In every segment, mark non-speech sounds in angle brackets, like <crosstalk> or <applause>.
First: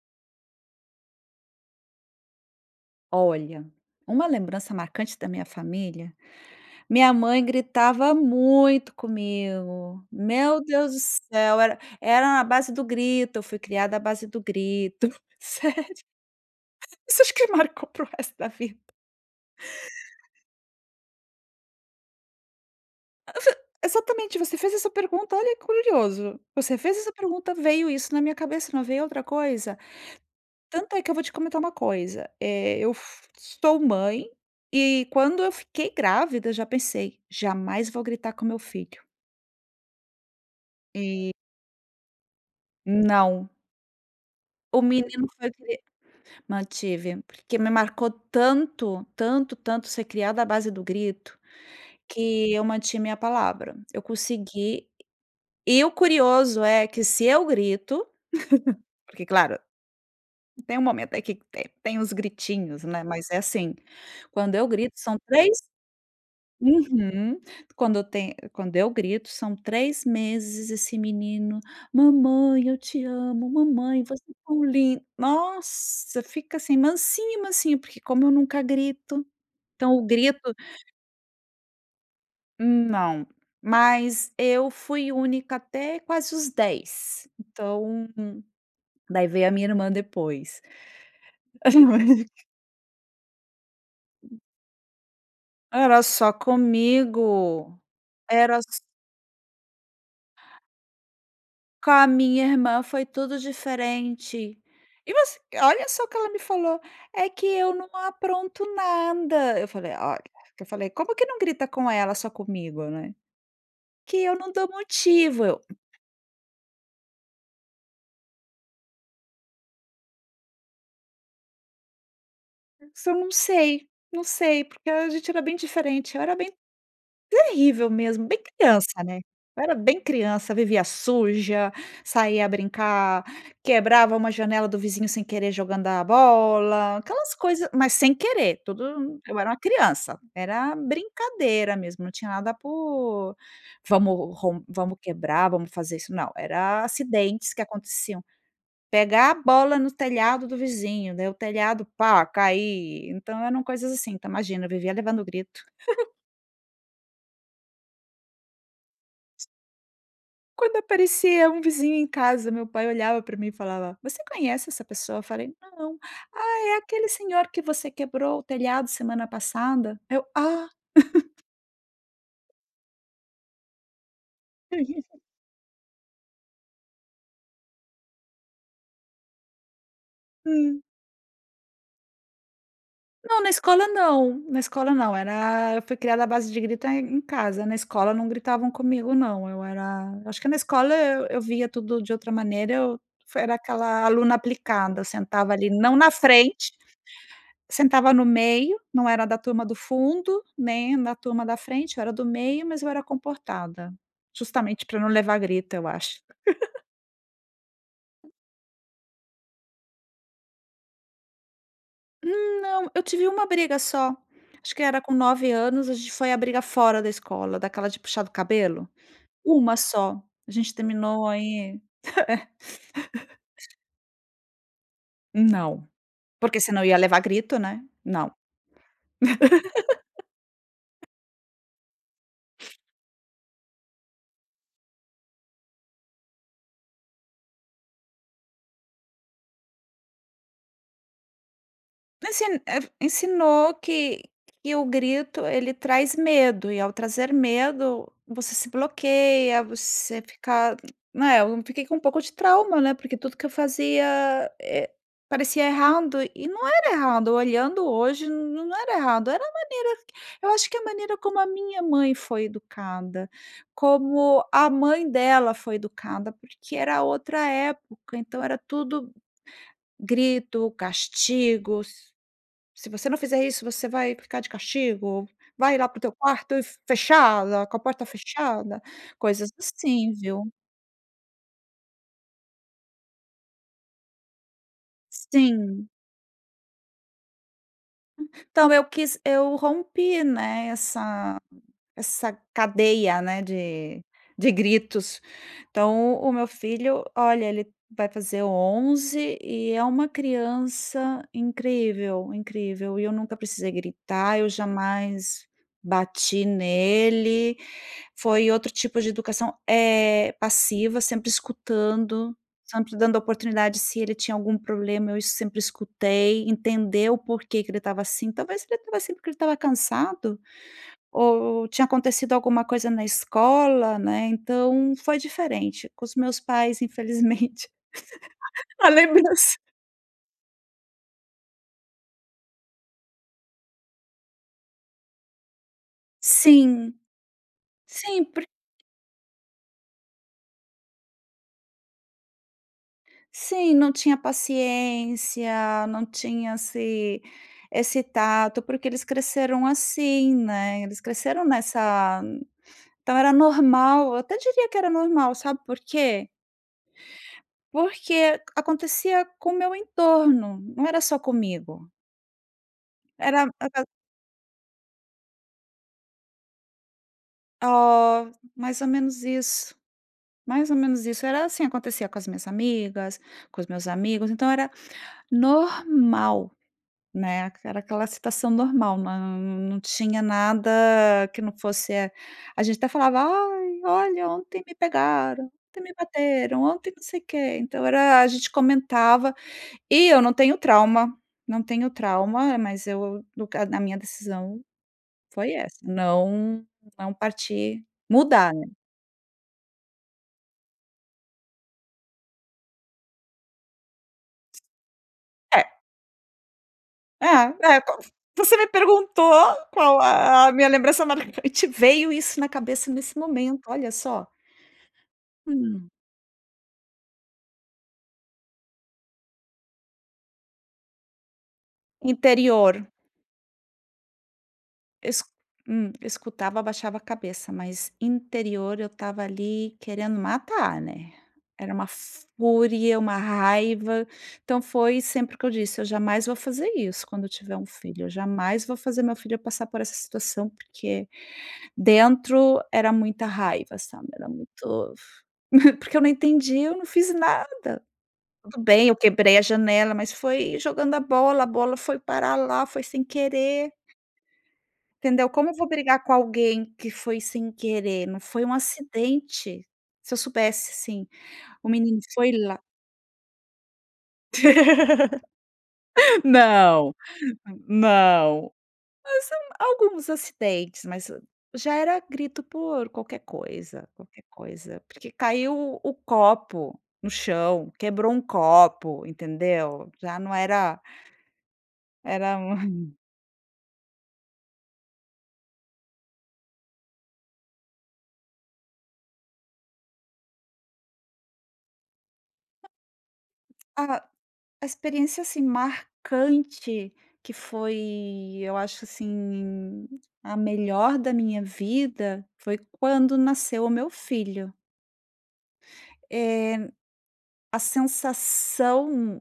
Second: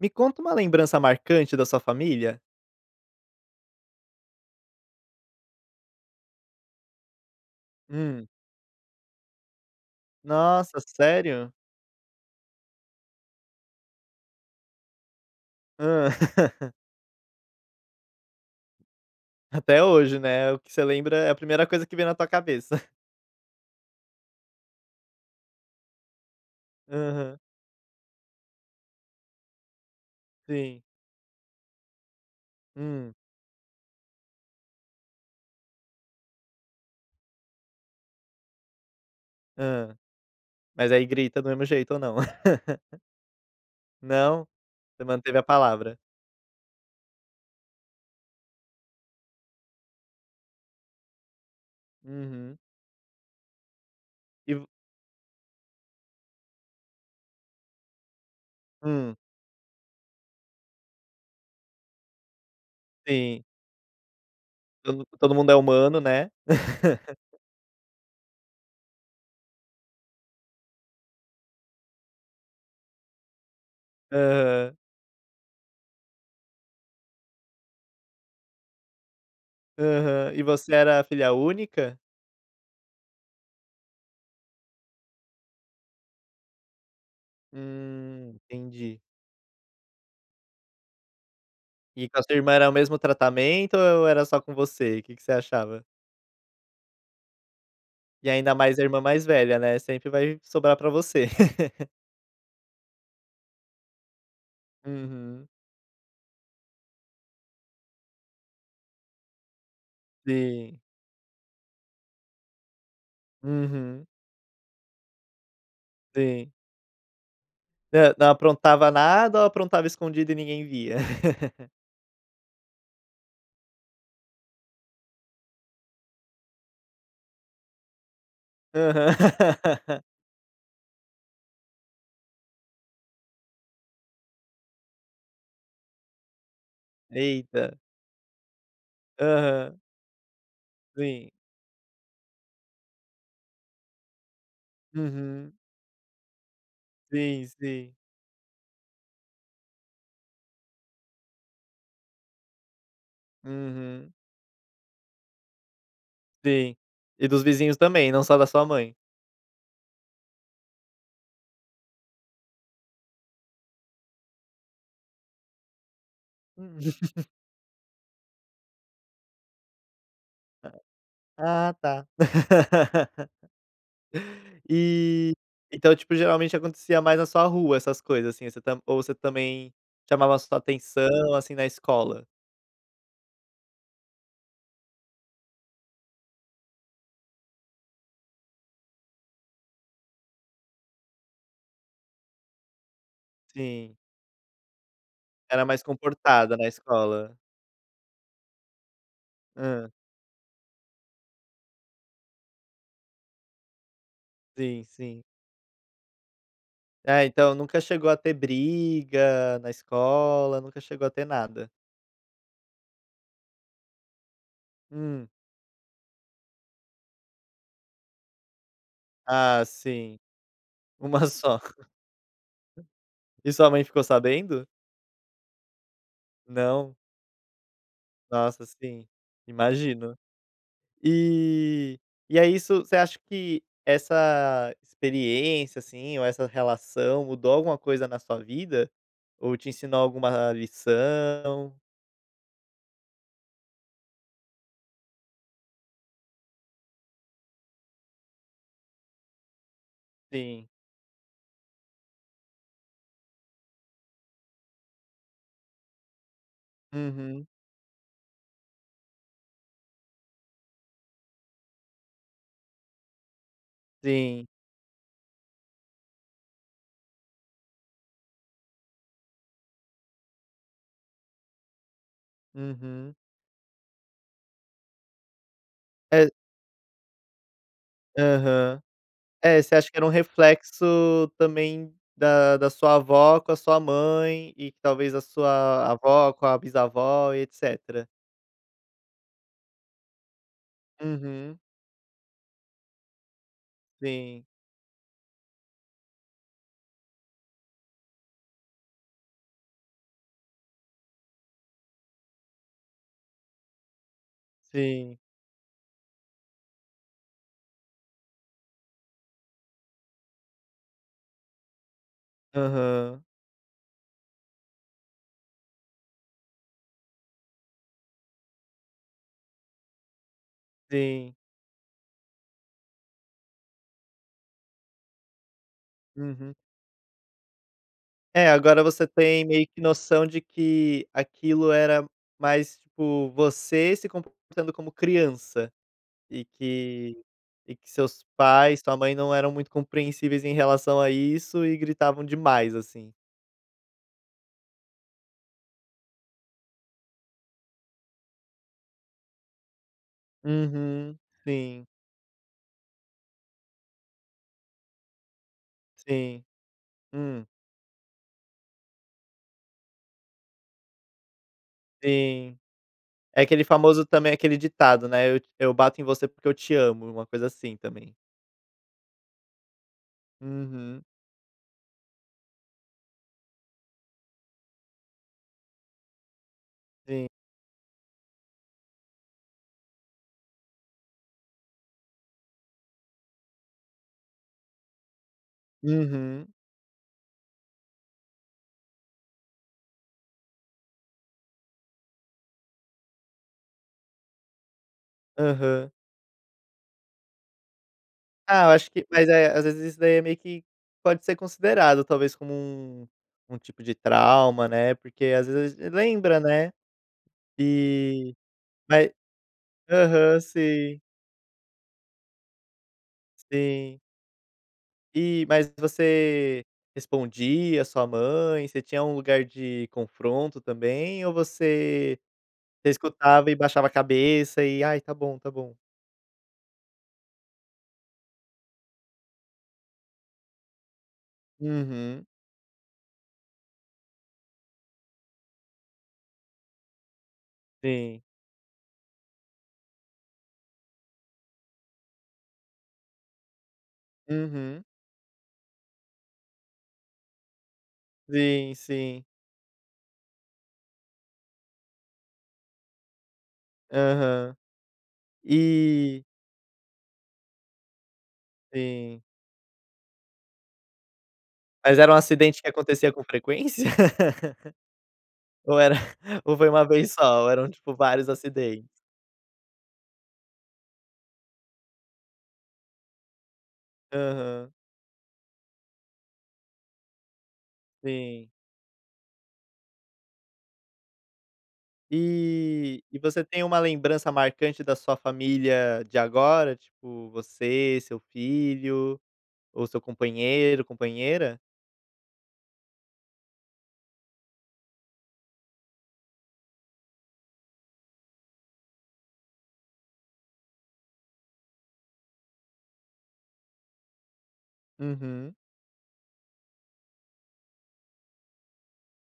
Me conta uma lembrança marcante da sua família. Olha, uma lembrança marcante da minha família: Minha mãe gritava Hum. muito comigo. Meu Nossa, Deus do sério? céu, era era na base do grito. Eu fui criada à base do grito. Sério. Hã. <laughs> Isso eu acho que me marcou para o resto da vida. Até hoje, né, o que você lembra, é a primeira coisa que vem na tua cabeça. <chuckles> <unintelligible> Exatamente. Você fez essa pergunta, olha que curioso. Você fez essa Aham. pergunta, veio isso na minha cabeça, não veio outra coisa. Sim. Tanto é que eu vou te comentar uma coisa, eh, eu Hum. fu sou mãe e quando eu fiquei grávida, já pensei: "Jamais vou gritar com o meu filho". Hã. Mas aí E grita do mesmo jeito ou não? <laughs> Não! Não? O Você menino manteve a foi cri palavra. mantive, porque me marcou tanto, tanto, tanto ser criada à base do grito, que Uhum. eu mantive minha palavra. Eu E vo consegui. E o curioso é que, se eu grito <laughs> Hum. porque claro, tem um momento aí que, eh, tem os gritinhos, né, mas é Sim. assim: quando eu grito, To são todo mundo é três humano, né. <laughs> Uhum. Quando o tem quando eu grito, são 3 meses esse menino: "Mamãe, eu te amo, mamãe, você é tão Aham. lin". Nossa! Fica assim, "mansinho, mansinho", porque como eu nunca grito, então o Aham. grito E você era filha única? Não! Mas eu fui única até quase os 10, então Hum, entendi. daí veio a minha irmã depois. E com a sua <unintelligible> irmã era o mesmo tratamento ou e era só com você? O que que você achava? Era só comigo, E ainda era mais só a irmã mais velha, né. Sempre vai sobrar pra você. <laughs> Com a minha irmã foi tudo diferente. E você Uhum. olha só o que ela me falou: "É que eu não apronto nada". eu falei: "Olha", eu Sim. falei: "Como que não grita com ela só comigo?", né. Uhum. "Que eu não dou motivo", eu Sim. Hã. Não aprontava nada ou aprontava escondido e ninguém via? <laughs> Isso eu não sei. Não sei, porque a gente era bem diferente. Eu era bem terrível mesmo, bem criança, né. Eu era bem Aham. <laughs> criança, vivia suja, saía a brincar, quebrava uma janela do vizinho sem querer jogando a bola, aquelas coisas Eita. mas, sem querer, tudo eu era uma Aham. criança, era Sim. brincadeira mesmo, não tinha nada por "vamos rom vamos quebrar, Uhum. vamos fazer isso". Não! Era a Sim, acidentes que sim. aconteciam. Pegar a bola no telhado do vizinho, daí o telhado "pá, cair". Então eram coisas assim, Uhum. então, imagina, eu vivia levando grito. <giggles> Sim, e dos vizinhos também, não só da sua mãe. Quando aparecia um vizinho em casa, meu pai olhava para mim e falava: "Você conhece essa pessoa?". Eu falei: "Não. 'Ah, é Hum. aquele <laughs> senhor que você quebrou o telhado semana passada'". Eu, "Ah". <chuckles> Ah, tá. <laughs> <chuckles> E, então tipo geralmente acontecia mais na sua rua, essas coisas assim, você tam ou você também chamava a sua Hã. atenção assim na escola. Não, na escola não, na escola não, era eu fui criada a base de grito em casa, na escola, não gritavam comigo não, eu era eu acho que na escola eu eu via tudo de outra maneira, eu foi era Sim. aquela aluna aplicada, sentava Era ali, mais não na comportada na frente, escola. sentava no meio, não era da turma do Hã. fundo, né, na turma da frente eu era do meio, mas eu era comportada justamente, Sim, para não sim. levar grito, eu acho. <laughs> É, então nunca chegou a ter briga na escola, nunca chegou a ter nada? Não, eu tive 1 briga só. Acho que era com Hum. 9 anos. A gente foi a briga fora da escola, daquela de puxar o cabelo, Ah, 1 sim. só, a gente 1 terminou só. aí É. E sua <laughs> mãe ficou sabendo? Não, porque se não Não? ia levar grito, né, não. Nossa, sim, imagino. <laughs> E e é isso você acha que essa experiência, assim, ou essa relação mudou alguma coisa na sua vida, ou te ensinou alguma lição? Ensin eh, ensinou que que o grito ele traz medo, e ao trazer medo, você se bloqueia, você Sim. fica, né, eu fiquei com um pouco de trauma, né, porque tudo que eu fazia, eh, parecia errado e não era errado. Uhum. Olhando hoje, n não era errado, era a maneira eu acho que a maneira como a minha mãe foi educada, como Sim. a mãe dela foi educada, porque era outra época, então, era tudo grito, castigos. "Se você Uhum. não fizer isso, você vai ficar de castigo, vai lá para o teu É. quarto e fechada, com a porta Aham, fechada", coisas é, você acha que era um assim, viu. reflexo também, da da sua avó com a sua mãe, e talvez a Sim. sua avó com a bisavó e etcetera? Hum, então eu quis eu rompi, né, essa Uhum. essa cadeia, né, de Sim. de gritos. Então, o meu filho, olha, ele vai fazer 11 e é uma criança incrível, incrível, e eu nunca precisei gritar. Eu Sim. jamais bati nele, foi outro tipo de educação, eh, passiva, sempre escutando, sempre dando Aham. oportunidade. Se ele tinha algum problema, eu es sempre escutei, entender o por que que ele estava assim. Talvez ele estava assim porque ele estava cansado, Sim. ou tinha acontecido alguma coisa na escola, né. Então, foi diferente com os meus Uhum. pais infelizmente É, agora a você tem lembrança. meio que noção, de que aquilo era mais, tipo, você se comportando como criança, e Sim, que e que sim seus por pais, sua mãe não eram muito compreensíveis em relação a isso e gritavam demais, assim. Sim, não tinha paciência, não tinha esse esse tato, porque eles cresceram assim, né. Eles Uhum, cresceram sim. nessa então era normal. Eu até diria que era normal, sabe por quê? Sim, hum. Porque acontecia com o meu entorno, não era só comigo. Sim. É Era aquele aquele famoso também aquele ditado, né, "eu eu bato em você porque eu te amo", uma coisa, assim, também. Oh, mais ou menos isso, mais ou Uhum. menos isso. Era, assim, acontecia com as minhas amigas, com os meus amigos. Então, era normal, Sim. né, era aquela situação normal, nã nã não tinha nada que não fosse a gente até falava: "Ai, olha, ontem me pegaram, ontem me Uhum. bateram, ontem não sei o quê", então, era a gente comentava e eu não tenho trauma, não tenho trauma, mas eu nunca a minha decisão foi essa, Aham. não não partir mudar, Ah, né? eu acho que mas é, às vezes isso daí é meio que pode ser considerado, talvez, como um um tipo de trauma, né, porque às vezes É. lembra, né, É, é <unintelligible> e você me vai perguntou qual aham, a a minha sim. lembrança marcante, veio isso na cabeça nesse momento. Olha Sim. só. E mas Hum. você respondia a sua mãe? Você tinha um lugar de confronto também, ou você Interior. você escutava e baixava a cabeça, e "ai, tá Es bom, tá bom"? hum, escutava, abaixava a cabeça, mas interior eu estava ali querendo matar, né. Era uma Uhum. fúria, uma raiva, então foi sempre o que eu disse: "Eu jamais vou fazer isso, quando eu tiver um filho, eu Sim. jamais vou fazer meu filho passar por essa situação", porque dentro era muita raiva, sabe. Era Uhum. muito <chuckles> porque eu não entendia, "eu não fiz nada, tudo Sim, bem, eu sim. quebrei a janela, mas foi jogando a bola, a bola foi parar lá, foi sem querer". Aham. Entendeu? Como eu vou brigar com E alguém que foi sem querer? Não, foi um Sim. acidente. Se eu soubesse, assim, o menino Mas era um foi lá acidente que acontecia com frequência <laughs> ou era <laughs> <chuckles> ou foi uma Não, vez só, ou eram tipo vários não, acidentes? mas são alguns acidentes, mas já era grito por qualquer coisa, qualquer Aham. coisa, porque caiu o o copo no chão, quebrou um Sim. copo, entendeu? Já não era Era um <chuckles> E e você tem uma lembrança marcante da sua família de agora, tipo, você, seu filho ou seu companheiro, companheira? Ah, a experiência, assim, marcante que foi eu acho assim a melhor da minha vida, foi quando nasceu o meu filho. Uhum. Eh, a sensação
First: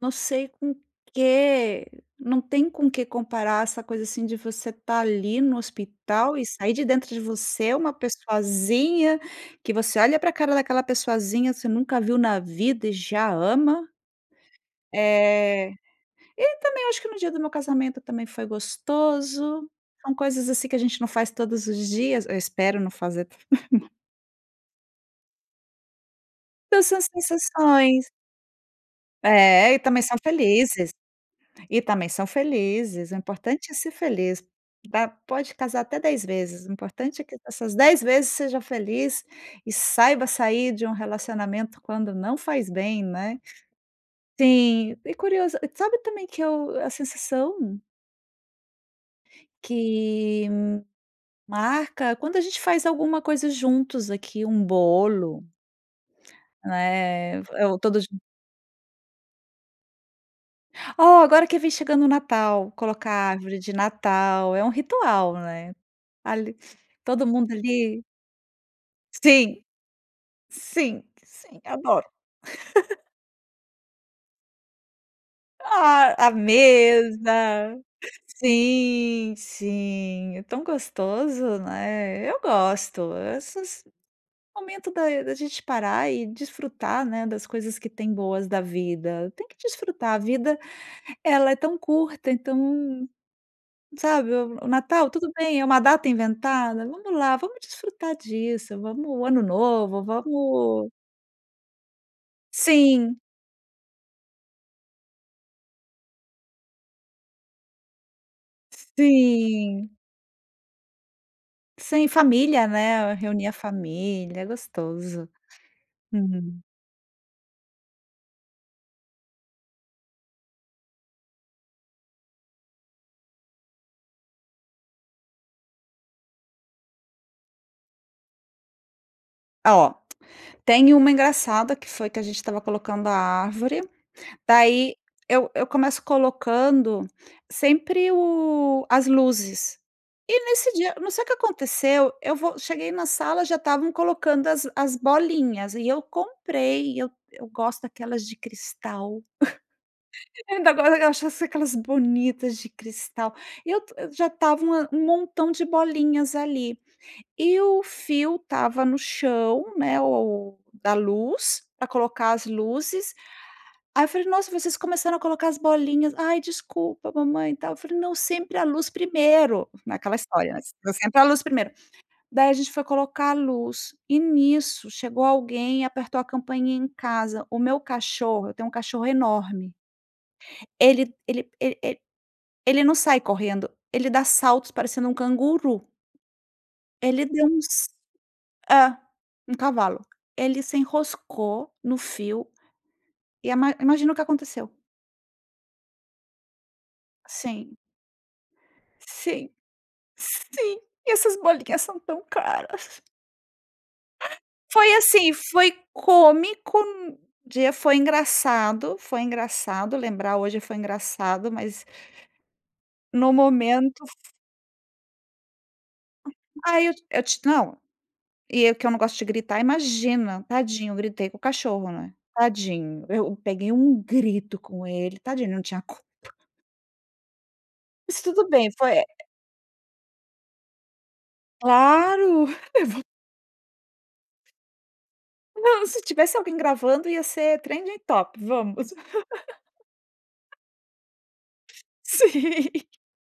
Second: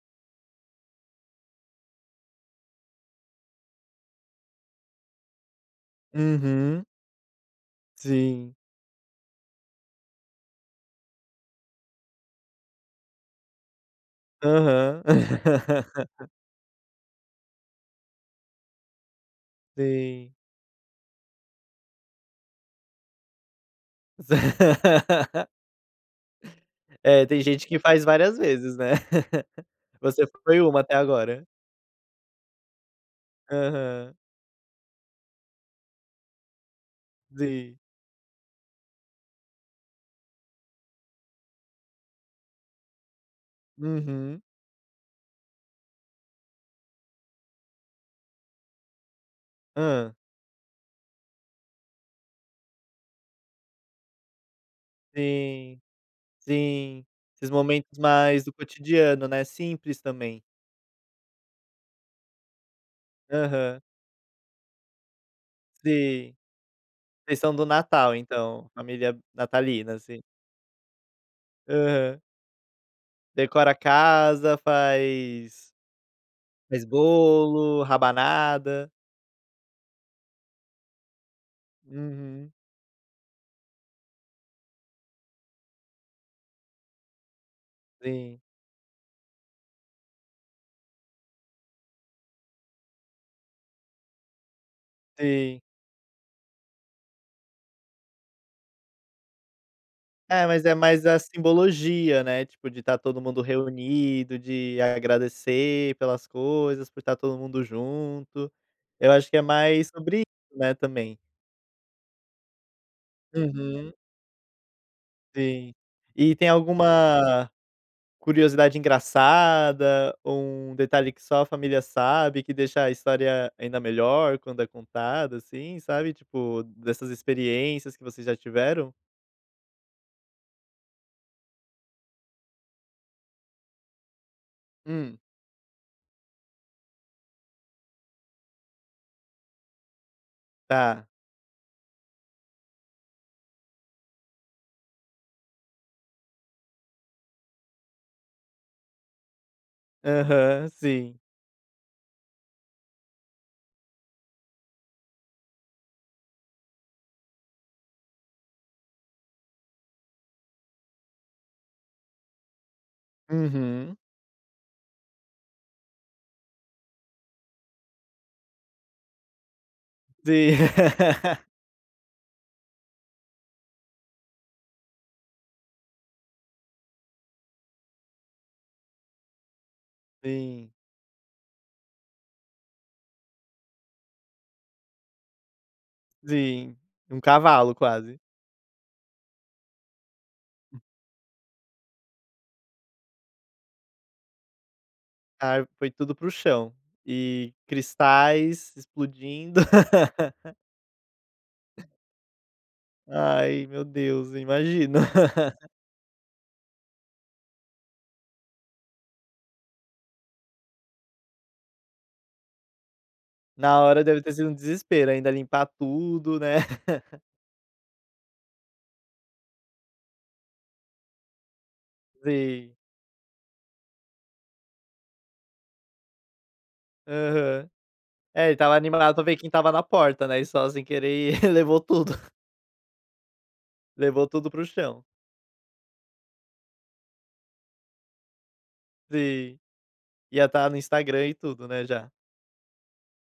não sei com que não tem com que comparar essa coisa, assim, de você estar ali no hospital e sair de Uhum. dentro de você uma Sim. pessoazinha que você olha para a cara daquela pessoazinha, você nunca viu na vida e já ama. Aham. Eh, <laughs> e também acho que no dia do meu casamento também foi gostoso. São Sim. coisas assim que a gente não faz todos os dias. Eu espero não fazer. <laughs> <laughs> Então são essas É, tem gente que faz sensações. várias vezes, né. <laughs> É, e também são Você foi 1 felizes. até agora. E também são felizes. O importante é ser Aham. feliz, tá, pode casar até 10 vezes. O importante é que essas Sim. 10 vezes seja feliz, e saiba sair de um relacionamento quando não faz bem, né. Uhum. Sim, e curioso, e sabe também que eu a sensação Hã. Que hum, marca quando a gente faz alguma coisa juntos aqui, um bolo. Sim, sim. Né, f Os ou momentos todos jun mais do cotidiano, né, simples também. Oh, agora que vem chegando o Natal, colocar a árvore de Aham. Natal é um ritual, né. Sim. Ali todo Vocês mundo são do ali Natal, então, família Sim! natalina, assim? Sim, sim, adoro. Aham. <laughs> Decora a casa, faz Ah, a faz mesa bolo, rabanada. sim, sim, é tão gostoso, né. Eu Uhum. gosto, esses momento da da gente parar e desfrutar, né, das coisas que tem Sim. boas da vida. Tem que desfrutar, a vida ela é tão curta, então, sabe, o o Natal tudo bem, Sim. é uma data inventada. Vamos lá, vamos desfrutar disso, vamos o Ano Novo, É, mas é vamos mais a simbologia, né, tipo, de tá Sim. todo mundo reunido de agradecer pelas coisas, por tá todo mundo junto. Eu acho que é mais Sim. sobre isso, né, também. Sem família, né, reunir a Uhum. família é gostoso, Sim. E tem uhum. alguma curiosidade engraçada, ou um detalhe que só a família sabe, que deixa a história ainda melhor quando é contada, assim, sabe, tipo, dessas experiências que vocês já tiveram? Ó, tem uma engraçada, que foi que a gente estava colocando a árvore. Daí Hum. eu eu começo colocando sempre o as luzes e nesse dia Tá. não sei o que aconteceu, eu vou cheguei na sala, já estavam colocando as as bolinhas e eu comprei e eu eu gosto daquelas de cristal. <chuckles> Aham, Ainda, agora, sim. achasse aquelas bonitas de cristal, eu t já estava uma um montão de bolinhas ali, e o fio estava no chão, né, o da luz, pra colocar as luzes. Uhum. Aí eu falei: "Nossa, vocês começaram a colocar as bolinhas". "Ai, desculpa, mamãe", e tal, eu falei: "Não, sempre a luz primeiro", naquela história, Sim. né, s sempre a luz <laughs> primeiro. Daí a gente foi colocar a luz, e nisso chegou alguém e apertou a campainha em casa, o meu cachorro eu tenho um cachorro enorme. Sim. Ele ele ele ele ele não sai correndo, ele dá saltos parecendo um canguru. Sim, um Ele deu cavalo uns quase. é, um cavalo. Ele se Hum. enroscou no fio. E ima imagina o que aconteceu? Ai, foi tudo para o chão, e Sim. cristais Sim. explodindo. <laughs> Sim, e essas bolinhas são tão caras. Ai, meu Deus, eu Ah. Foi imagino. assim, <laughs> foi cômico, de foi engraçado. Foi engraçado lembrar, hoje foi engraçado, mas no Na hora, momento, deve f ter sido um desespero, ainda limpar Hum, tudo, né. ai, eu <laughs> eu te não. E eu que eu não gosto de gritar, imagina, tadinho, gritei com o cachorro, né. Sim. Tadinho, eu peguei um grito com ele. Tadinho, ele não tinha culpa. Aham, Mas é, tudo ele bem, estava foi, eh animado pra ver quem estava na porta, né. E só sem querer e <laughs> levou tudo. Claro. <chuckles> Levou Levou tudo para o chão. Não, se tivesse alguém gravando, ia ser trending topic vamos. Sim, ia <laughs> estar no Instagram e tudo, né, já. Sim.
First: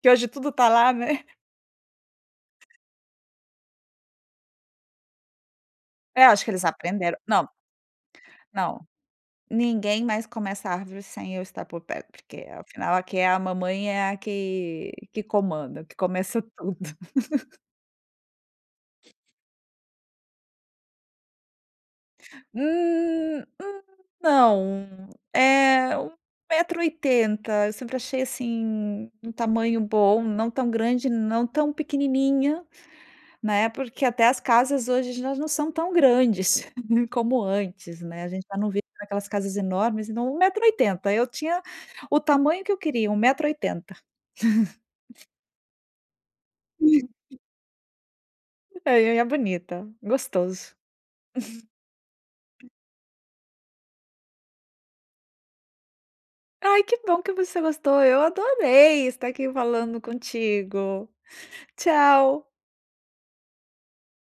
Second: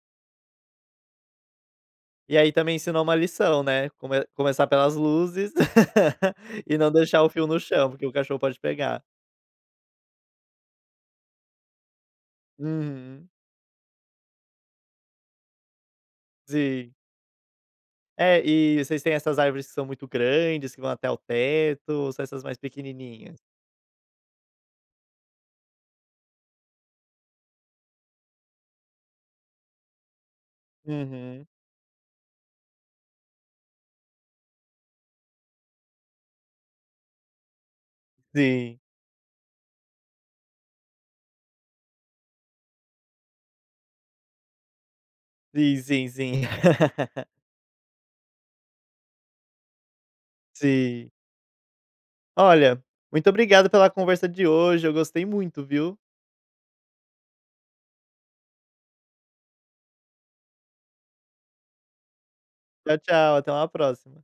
Que hoje tudo tá lá, né. E aí também ensinou uma lição, né? Come começar pelas luzes É, eu acho que <laughs> eles e não aprenderam. deixar o fio Não, no chão, porque o cachorro pode não, pegar. ninguém mais começa a árvore sem eu estar por perto, porque afinal, aqui é Uhum. a mamãe, é a que que comanda, que começa tudo. Sim. <laughs> É, e vocês têm essas árvores que são muito grandes, que vão até o teto, ou só essas mais pequenininhas? Hum hum, não. Eh, 1 metro e 80. Eu sempre achei, assim, um tamanho bom, não tão grande, não Uhum. tão pequenininha, né. Porque até as casas hoje elas não são tão grandes <chuckles> como antes, né. A gente já não Sim. vê aquelas casas enormes, então 1 metro e 80. Eu tinha o tamanho que eu queria, 1 metro e 80. <chuckles> Sim, sim, sim <laughs> <laughs> É, e, ah, é bonita. Gostoso. Sim. <laughs> Olha, muito obrigado pela conversa de hoje. Eu gostei muito, viu. Ai, que bom que você gostou. Eu adorei estar aqui falando contigo! Tchau. Tchau, tchau. Até uma próxima.